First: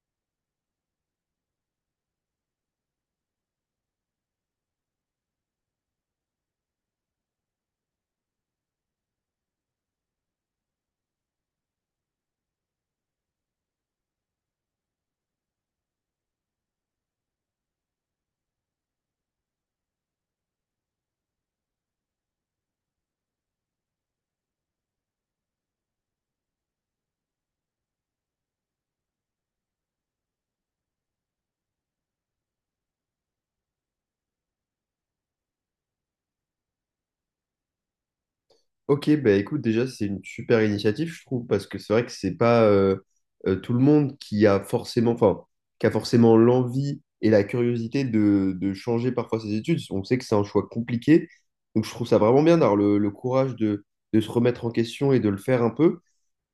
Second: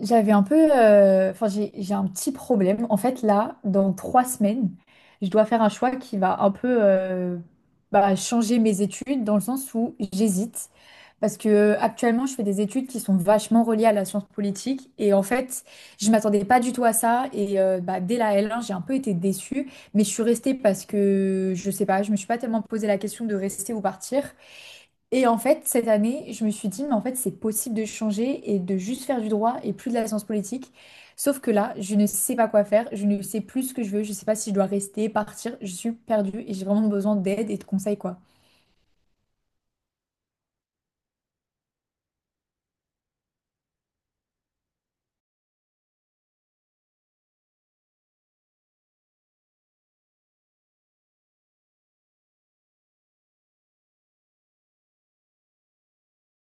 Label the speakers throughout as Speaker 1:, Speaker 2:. Speaker 1: J'avais un peu, enfin j'ai un petit problème. En fait là, dans 3 semaines, je dois faire un choix qui va un peu bah, changer mes études dans le sens où j'hésite parce que actuellement je fais des études qui sont vachement reliées à la science politique et en fait je m'attendais pas du tout à ça et bah, dès la L1 j'ai un peu été déçue mais je suis restée parce que je sais pas, je me suis pas tellement posé la question de rester ou partir. Et en fait, cette année, je me suis dit, mais en fait, c'est possible de changer et de juste faire du droit et plus de la science politique. Sauf que là, je ne sais pas quoi faire, je ne sais plus ce que je veux, je ne sais pas si je dois rester, partir, je suis perdue et j'ai vraiment besoin d'aide et de conseils, quoi.
Speaker 2: Ok, bah écoute, déjà, c'est une super initiative, je trouve, parce que c'est vrai que c'est pas tout le monde qui a forcément, enfin, qui a forcément l'envie et la curiosité de changer parfois ses études. On sait que c'est un choix compliqué, donc je trouve ça vraiment bien d'avoir le courage de se remettre en question et de le faire un peu.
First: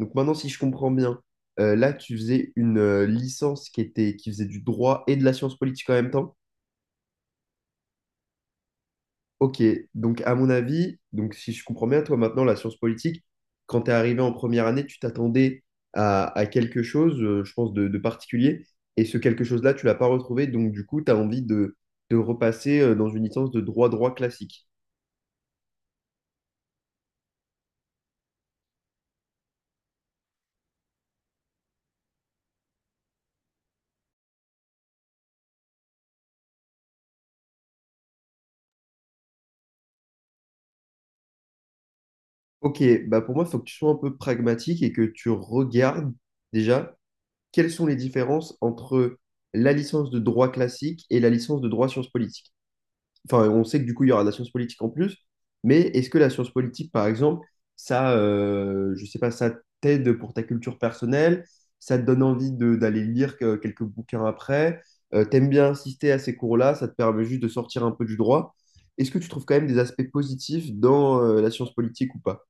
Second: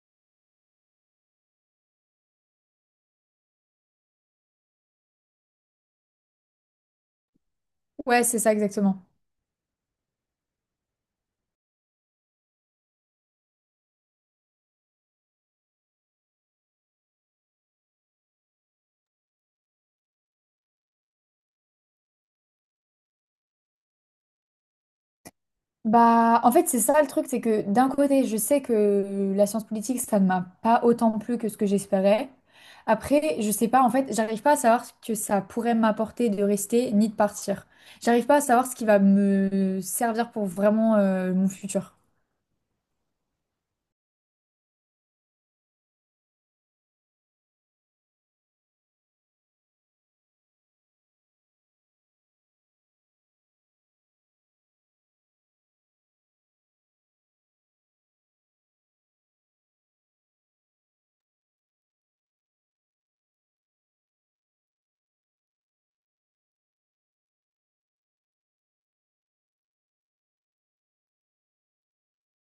Speaker 2: Donc maintenant, si je comprends bien, là, tu faisais une licence qui était, qui faisait du droit et de la science politique en même temps.
Speaker 1: Ouais, c'est ça exactement.
Speaker 2: Ok, donc à mon avis, donc si je comprends bien, toi maintenant, la science politique, quand tu es arrivé en première année, tu t'attendais à quelque chose, je pense, de particulier, et ce quelque chose-là, tu l'as pas retrouvé, donc du coup, tu as envie de repasser dans une licence de droit-droit classique.
Speaker 1: Bah, en fait, c'est ça le truc, c'est que d'un côté, je sais que la science politique, ça ne m'a pas autant plu que ce que j'espérais. Après, je sais pas, en fait, j'arrive pas à savoir ce que ça pourrait m'apporter de rester ni de partir. J'arrive pas à savoir ce qui va me servir pour vraiment mon futur.
Speaker 2: Ok, bah pour moi, il faut que tu sois un peu pragmatique et que tu regardes déjà quelles sont les différences entre la licence de droit classique et la licence de droit sciences politiques. Enfin, on sait que du coup, il y aura de la science politique en plus, mais est-ce que la science politique, par exemple, ça, je sais pas, ça t'aide pour ta culture personnelle, ça te donne d'aller lire quelques bouquins après, t'aimes bien assister à ces cours-là, ça te permet juste de sortir un peu du droit. Est-ce que tu trouves quand même des aspects positifs dans la science politique ou pas?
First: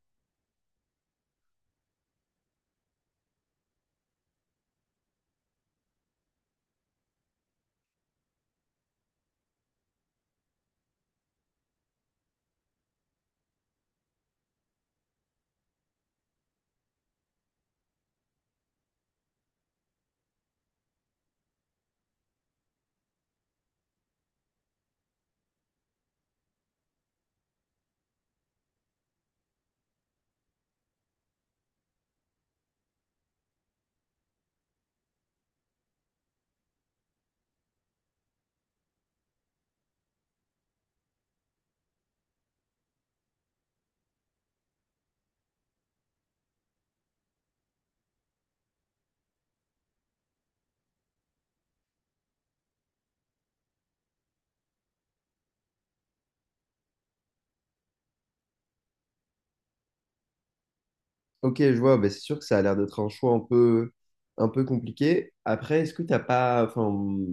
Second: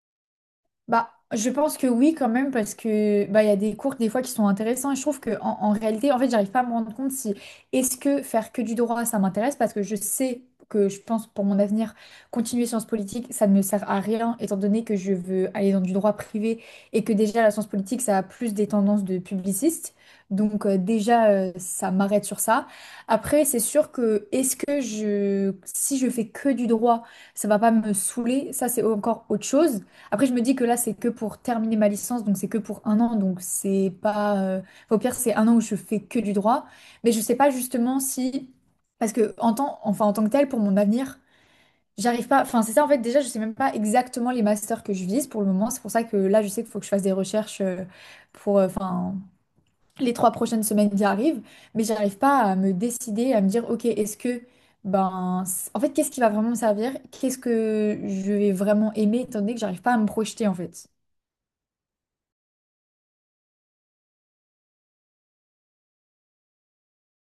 Speaker 1: Bah, je pense que oui, quand même, parce que bah, il y a des cours des fois qui sont intéressants et je trouve que en réalité, en fait, j'arrive pas à me rendre compte si est-ce que faire que du droit, ça m'intéresse parce que je sais que je pense pour mon avenir, continuer sciences politiques, ça ne me sert à rien étant donné que je veux aller dans du droit privé et que déjà la science politique, ça a plus des tendances de publiciste. Donc déjà, ça m'arrête sur ça. Après, c'est sûr que est-ce que si je fais que du droit, ça va pas me saouler, ça c'est encore autre chose. Après, je me dis que là, c'est que pour terminer ma licence, donc c'est que pour un an, donc c'est pas. Enfin, au pire, c'est un an où je fais que du droit, mais je sais pas justement si, parce que enfin en tant que tel, pour mon avenir, j'arrive pas. Enfin, c'est ça en fait. Déjà, je sais même pas exactement les masters que je vise pour le moment. C'est pour ça que là, je sais qu'il faut que je fasse des recherches enfin, les 3 prochaines semaines qui arrivent, mais j'arrive pas à me décider, à me dire, ok, est-ce que ben, en fait, qu'est-ce qui va vraiment me servir? Qu'est-ce que je vais vraiment aimer, étant donné que j'arrive pas à me projeter, en fait.
Speaker 2: Ok, je vois, bah, c'est sûr que ça a l'air d'être un choix un peu compliqué. Après, est-ce que t'as pas, enfin,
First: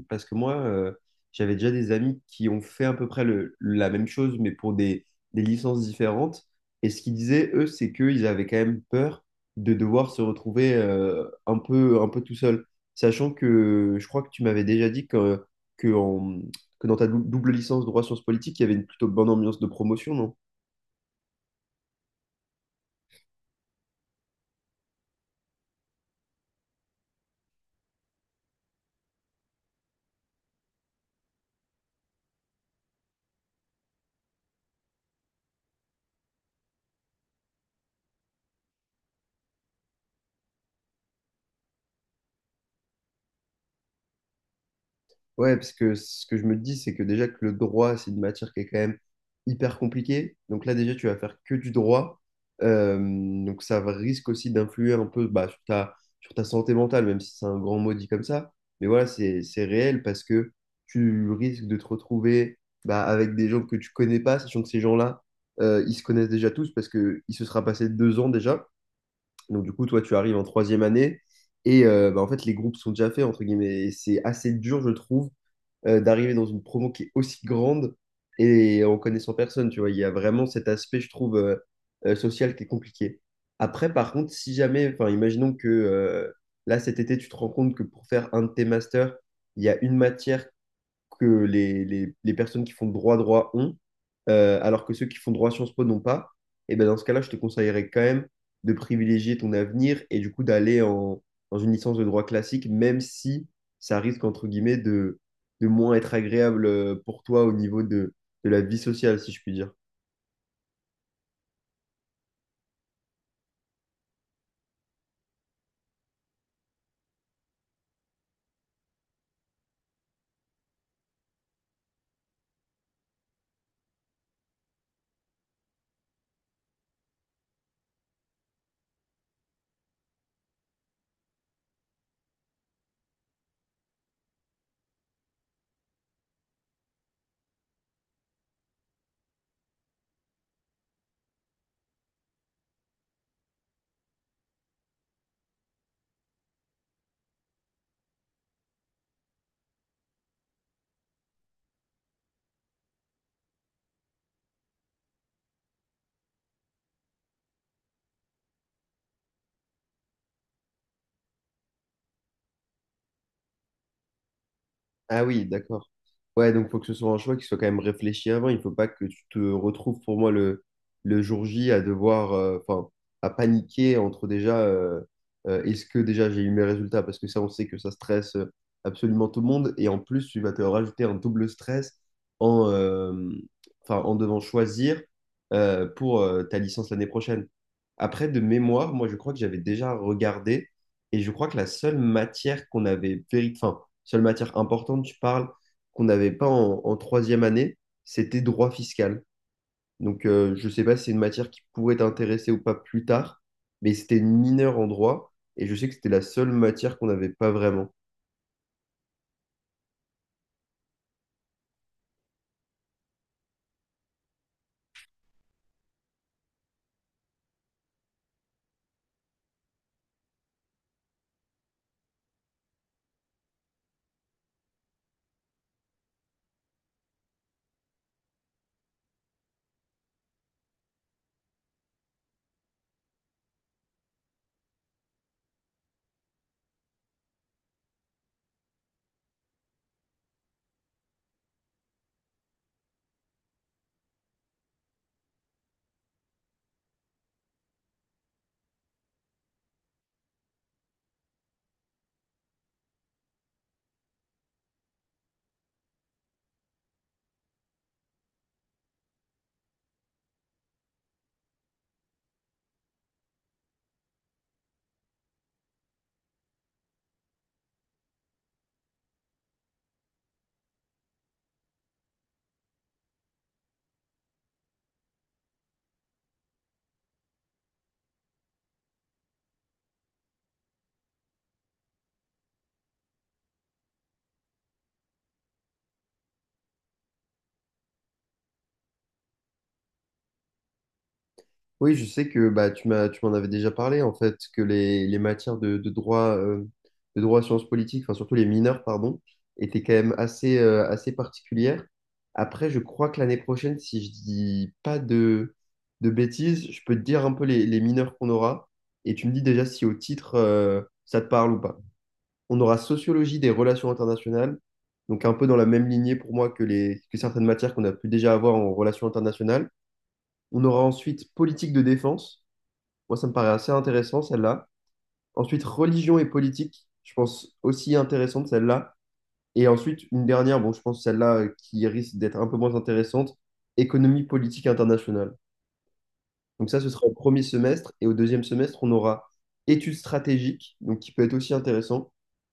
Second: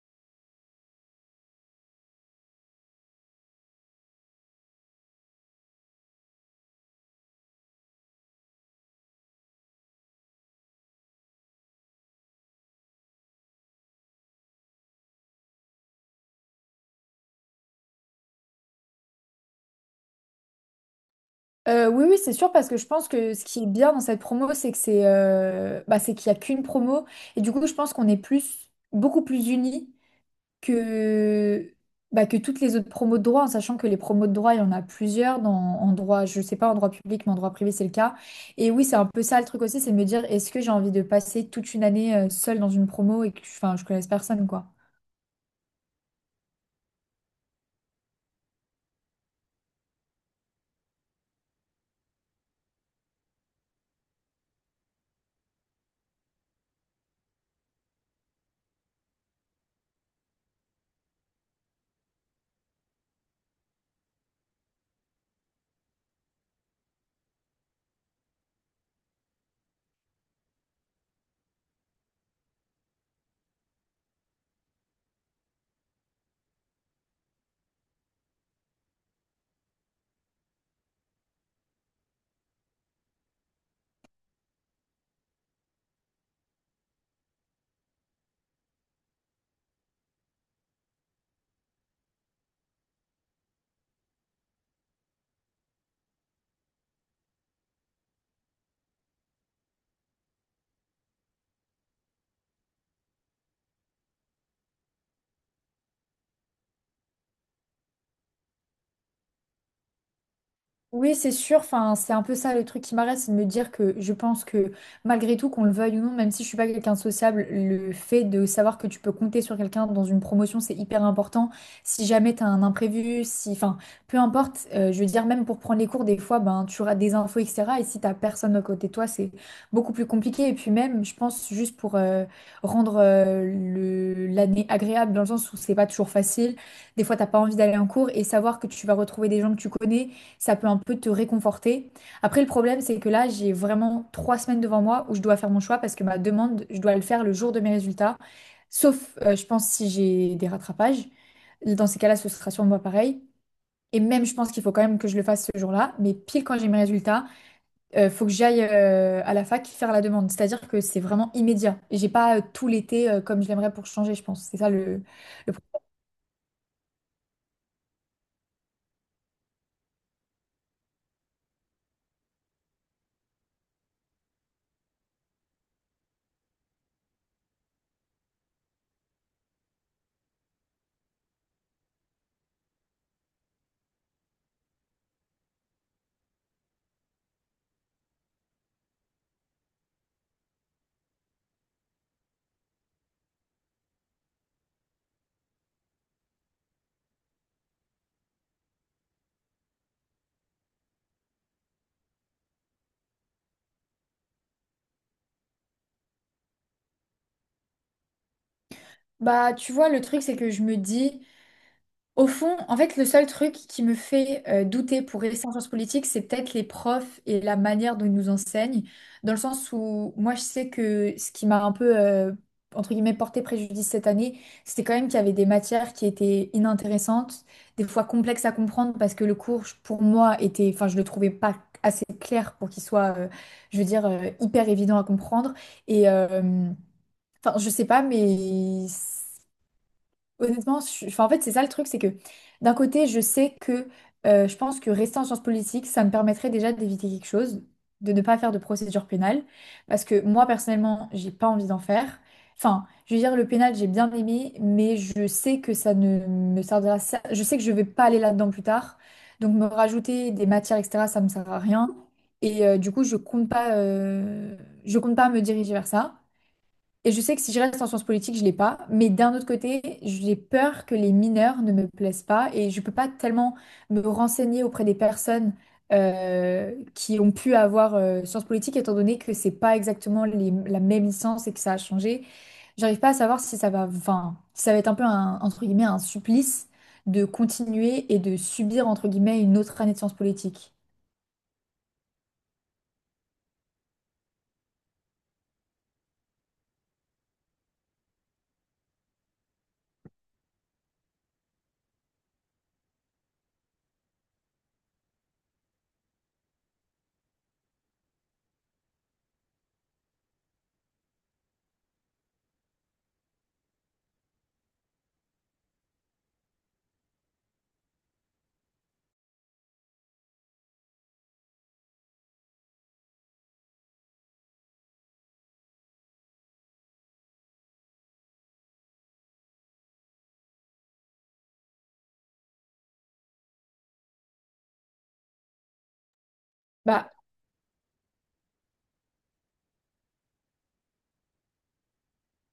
Speaker 2: parce que moi, j'avais déjà des amis qui ont fait à peu près la même chose, mais pour des licences différentes. Et ce qu'ils disaient, eux, c'est qu'ils avaient quand même peur de devoir se retrouver un peu tout seul. Sachant que je crois que tu m'avais déjà dit que, que, en- que dans ta double licence droit sciences politiques, il y avait une plutôt bonne ambiance de promotion, non?
Speaker 1: Oui, oui, c'est sûr, parce que je pense que ce qui est bien dans cette promo, c'est que c'est bah, c'est qu'il n'y a qu'une promo. Et du coup, je pense qu'on est plus, beaucoup plus unis que, bah, que toutes les autres promos de droit, en sachant que les promos de droit, il y en a plusieurs en droit, je sais pas, en droit public, mais en droit privé, c'est le cas. Et oui, c'est un peu ça le truc aussi, c'est de me dire, est-ce que j'ai envie de passer toute une année seule dans une promo et que enfin, je connaisse personne, quoi.
Speaker 2: Ouais, parce que ce que je me dis, c'est que déjà que le droit, c'est une matière qui est quand même hyper compliquée. Donc là, déjà, tu vas faire que du droit. Euh, donc ça risque aussi d'influer un peu bah, sur ta santé mentale, même si c'est un grand mot dit comme ça. Mais voilà, c'est réel parce que tu risques de te retrouver bah, avec des gens que tu connais pas, sachant que ces gens-là, ils se connaissent déjà tous parce que il se sera passé 2 ans déjà. Donc du coup, toi, tu arrives en troisième année. Et bah, en fait, les groupes sont déjà faits, entre guillemets. Et c'est assez dur, je trouve d'arriver dans une promo qui est aussi grande et en connaissant personne, tu vois. Il y a vraiment cet aspect, je trouve, social qui est compliqué. Après, par contre, si jamais, enfin, imaginons que là, cet été, tu te rends compte que pour faire un de tes masters, il y a une matière que les personnes qui font droit droit ont, alors que ceux qui font droit Sciences Po n'ont pas, et ben dans ce cas-là, je te conseillerais quand même de privilégier ton avenir et du coup d'aller en, dans une licence de droit classique, même si ça risque, entre guillemets, de moins être agréable pour toi au niveau de la vie sociale, si je puis dire.
Speaker 1: Oui, c'est sûr. Enfin, c'est un peu ça le truc qui m'arrête, c'est de me dire que je pense que malgré tout, qu'on le veuille ou non, même si je suis pas quelqu'un de sociable, le fait de savoir que tu peux compter sur quelqu'un dans une promotion, c'est hyper important. Si jamais tu as un imprévu, si, enfin, peu importe. Je veux dire, même pour prendre les cours, des fois, ben, tu auras des infos, etc. Et si t'as personne à côté de toi, c'est beaucoup plus compliqué. Et puis même, je pense juste pour rendre l'année agréable, dans le sens où c'est pas toujours facile. Des fois, t'as pas envie d'aller en cours et savoir que tu vas retrouver des gens que tu connais, ça peut un peu te réconforter. Après, le problème, c'est que là, j'ai vraiment 3 semaines devant moi où je dois faire mon choix parce que ma demande, je dois le faire le jour de mes résultats, sauf, je pense, si j'ai des rattrapages. Dans ces cas-là, ce sera sûrement pareil. Et même, je pense qu'il faut quand même que je le fasse ce jour-là. Mais pile quand j'ai mes résultats, il faut que j'aille à la fac faire la demande. C'est-à-dire que c'est vraiment immédiat. J'ai pas tout l'été comme je l'aimerais pour changer, je pense. C'est ça le,
Speaker 2: Ah oui,
Speaker 1: le... pro-
Speaker 2: d'accord. Ouais, donc faut que ce soit un choix qui soit quand même réfléchi avant. Il faut pas que tu te retrouves pour moi le jour J à devoir, enfin, à paniquer entre déjà, est-ce que déjà j'ai eu mes résultats? Parce que ça, on sait que ça stresse absolument tout le monde. Et en plus, tu vas te rajouter un double stress en, euh, enfin, en devant choisir pour ta licence l'année prochaine. Après, de mémoire, moi, je crois que j'avais déjà regardé et je crois que la seule matière qu'on avait vérifiée, seule matière importante, tu parles, qu'on n'avait pas en, en troisième année, c'était droit fiscal. Donc, je ne sais pas si c'est une matière qui pourrait t'intéresser ou pas plus tard, mais c'était une mineure en droit, et je sais que c'était la seule matière qu'on n'avait pas vraiment.
Speaker 1: Bah, tu vois, le truc, c'est que je me dis. Au fond, en fait, le seul truc qui me fait douter pour rester en sciences politiques, c'est peut-être les profs et la manière dont ils nous enseignent, dans le sens où moi, je sais que ce qui m'a un peu, entre guillemets, porté préjudice cette année, c'était quand même qu'il y avait des matières qui étaient inintéressantes, des fois complexes à comprendre, parce que le cours, pour moi, était, enfin, je le trouvais pas assez clair pour qu'il soit, je veux dire, hyper évident à comprendre. Et, enfin, je sais pas, mais... Honnêtement, je enfin, en fait, c'est ça le truc, c'est que d'un côté, je sais que je pense que rester en sciences politiques, ça me permettrait déjà d'éviter quelque chose, de ne pas faire de procédure pénale, parce que moi, personnellement, j'ai pas envie d'en faire. Enfin, je veux dire, le pénal, j'ai bien aimé, mais je sais que ça ne me servira, ça- je sais que je vais pas aller là-dedans plus tard, donc me rajouter des matières, etc., ça me sert à rien, et du coup, je compte pas me diriger vers ça. Et je sais que si je reste en sciences politiques, je l'ai pas. Mais d'un autre côté, j'ai peur que les mineurs ne me plaisent pas et je peux pas tellement me renseigner auprès des personnes qui ont pu avoir sciences politiques, étant donné que c'est pas exactement la même licence et que ça a changé. J'arrive pas à savoir si ça va, enfin, si ça va être un peu un, entre guillemets, un supplice de continuer et de subir, entre guillemets, une autre année de sciences politiques.
Speaker 2: Oui, je sais que bah, tu m'as, tu m'en avais déjà parlé, en fait, que les matières de droit, de droit sciences politiques, enfin surtout les mineurs, pardon, étaient quand même assez, assez particulières. Après, je crois que l'année prochaine, si je dis pas de, de bêtises, je peux te dire un peu les mineurs qu'on aura, et tu me dis déjà si au titre, ça te parle ou pas. On aura sociologie des relations internationales, donc un peu dans la même lignée pour moi que les, que certaines matières qu'on a pu déjà avoir en relations internationales. On aura ensuite politique de défense. Moi, ça me paraît assez intéressant, celle-là. Ensuite, religion et politique, je pense aussi intéressante, celle-là. Et ensuite, une dernière, bon, je pense celle-là qui risque d'être un peu moins intéressante, économie politique internationale. Donc ça, ce sera
Speaker 1: Bah,
Speaker 2: au premier semestre. Et au deuxième semestre, on aura études stratégiques, donc qui peut être aussi intéressant.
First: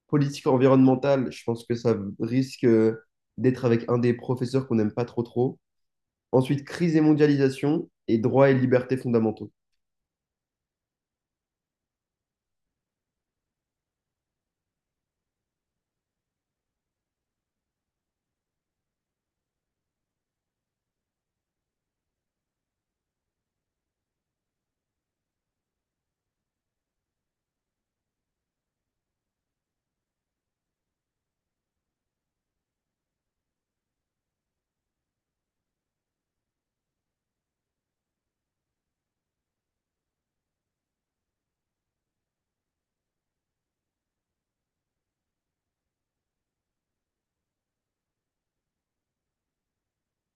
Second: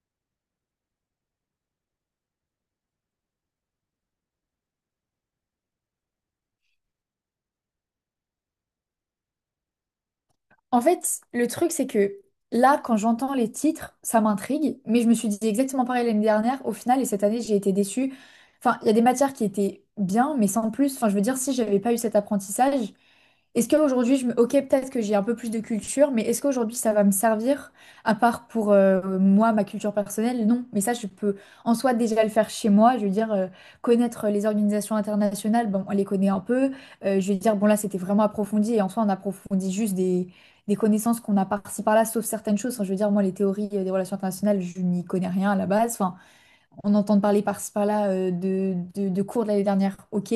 Speaker 2: Politique environnementale, je pense que ça risque d'être avec un des professeurs qu'on n'aime pas trop trop. Ensuite, crise et mondialisation et droits et libertés fondamentaux.
Speaker 1: en fait, le truc, c'est que là, quand j'entends les titres, ça m'intrigue, mais je me suis dit exactement pareil l'année dernière. Au final, et cette année, j'ai été déçue. Enfin, il y a des matières qui étaient bien, mais sans plus. Enfin, je veux dire, si j'avais pas eu cet apprentissage, est-ce qu'aujourd'hui, je me... Ok, peut-être que j'ai un peu plus de culture, mais est-ce qu'aujourd'hui, ça va me servir, à part pour moi, ma culture personnelle? Non, mais ça, je peux en soi déjà le faire chez moi. Je veux dire, connaître les organisations internationales, bon, on les connaît un peu. Je veux dire, bon, là, c'était vraiment approfondi, et en soi, on approfondit juste des connaissances qu'on a par-ci par-là, sauf certaines choses. Enfin, je veux dire, moi, les théories des relations internationales, je n'y connais rien à la base. Enfin, on entend parler par-ci par-là de cours de l'année dernière, ok,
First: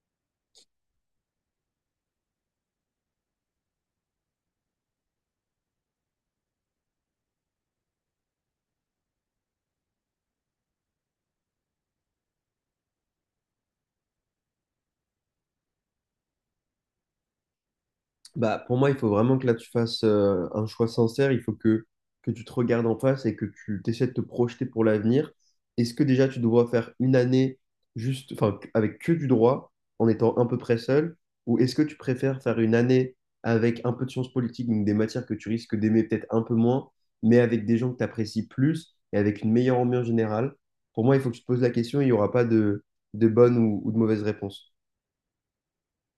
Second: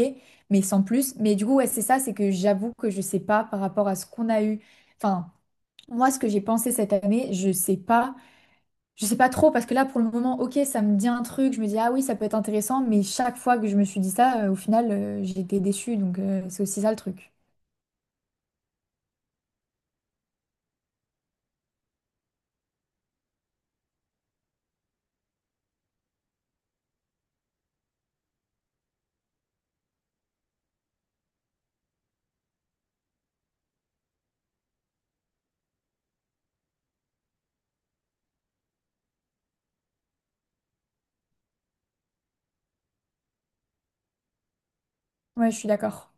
Speaker 1: mais sans plus. Mais du coup, ouais, c'est ça, c'est que j'avoue que je sais pas par rapport à ce qu'on a eu. Enfin, moi, ce que j'ai pensé cette année, je sais pas. Je sais pas trop, parce que là, pour le moment, ok, ça me dit un truc, je me dis, ah oui, ça peut être intéressant, mais chaque fois que je me suis dit ça, au final, j'ai été déçue, donc c'est aussi ça le truc.
Speaker 2: Bah, pour moi, il faut vraiment que là tu fasses un choix sincère. Il faut que tu te regardes en face et que tu essaies de te projeter pour l'avenir. Est-ce que déjà tu dois faire une année juste, enfin, avec que du droit, en étant à peu près seul, ou est-ce que tu préfères faire une année avec un peu de sciences politiques, donc des matières que tu risques d'aimer peut-être un peu moins, mais avec des gens que tu apprécies plus et avec une meilleure ambiance générale? Pour moi, il faut que tu te poses la question. Il n'y aura pas de, de bonne ou de mauvaise réponse.
Speaker 1: Ouais, je suis d'accord.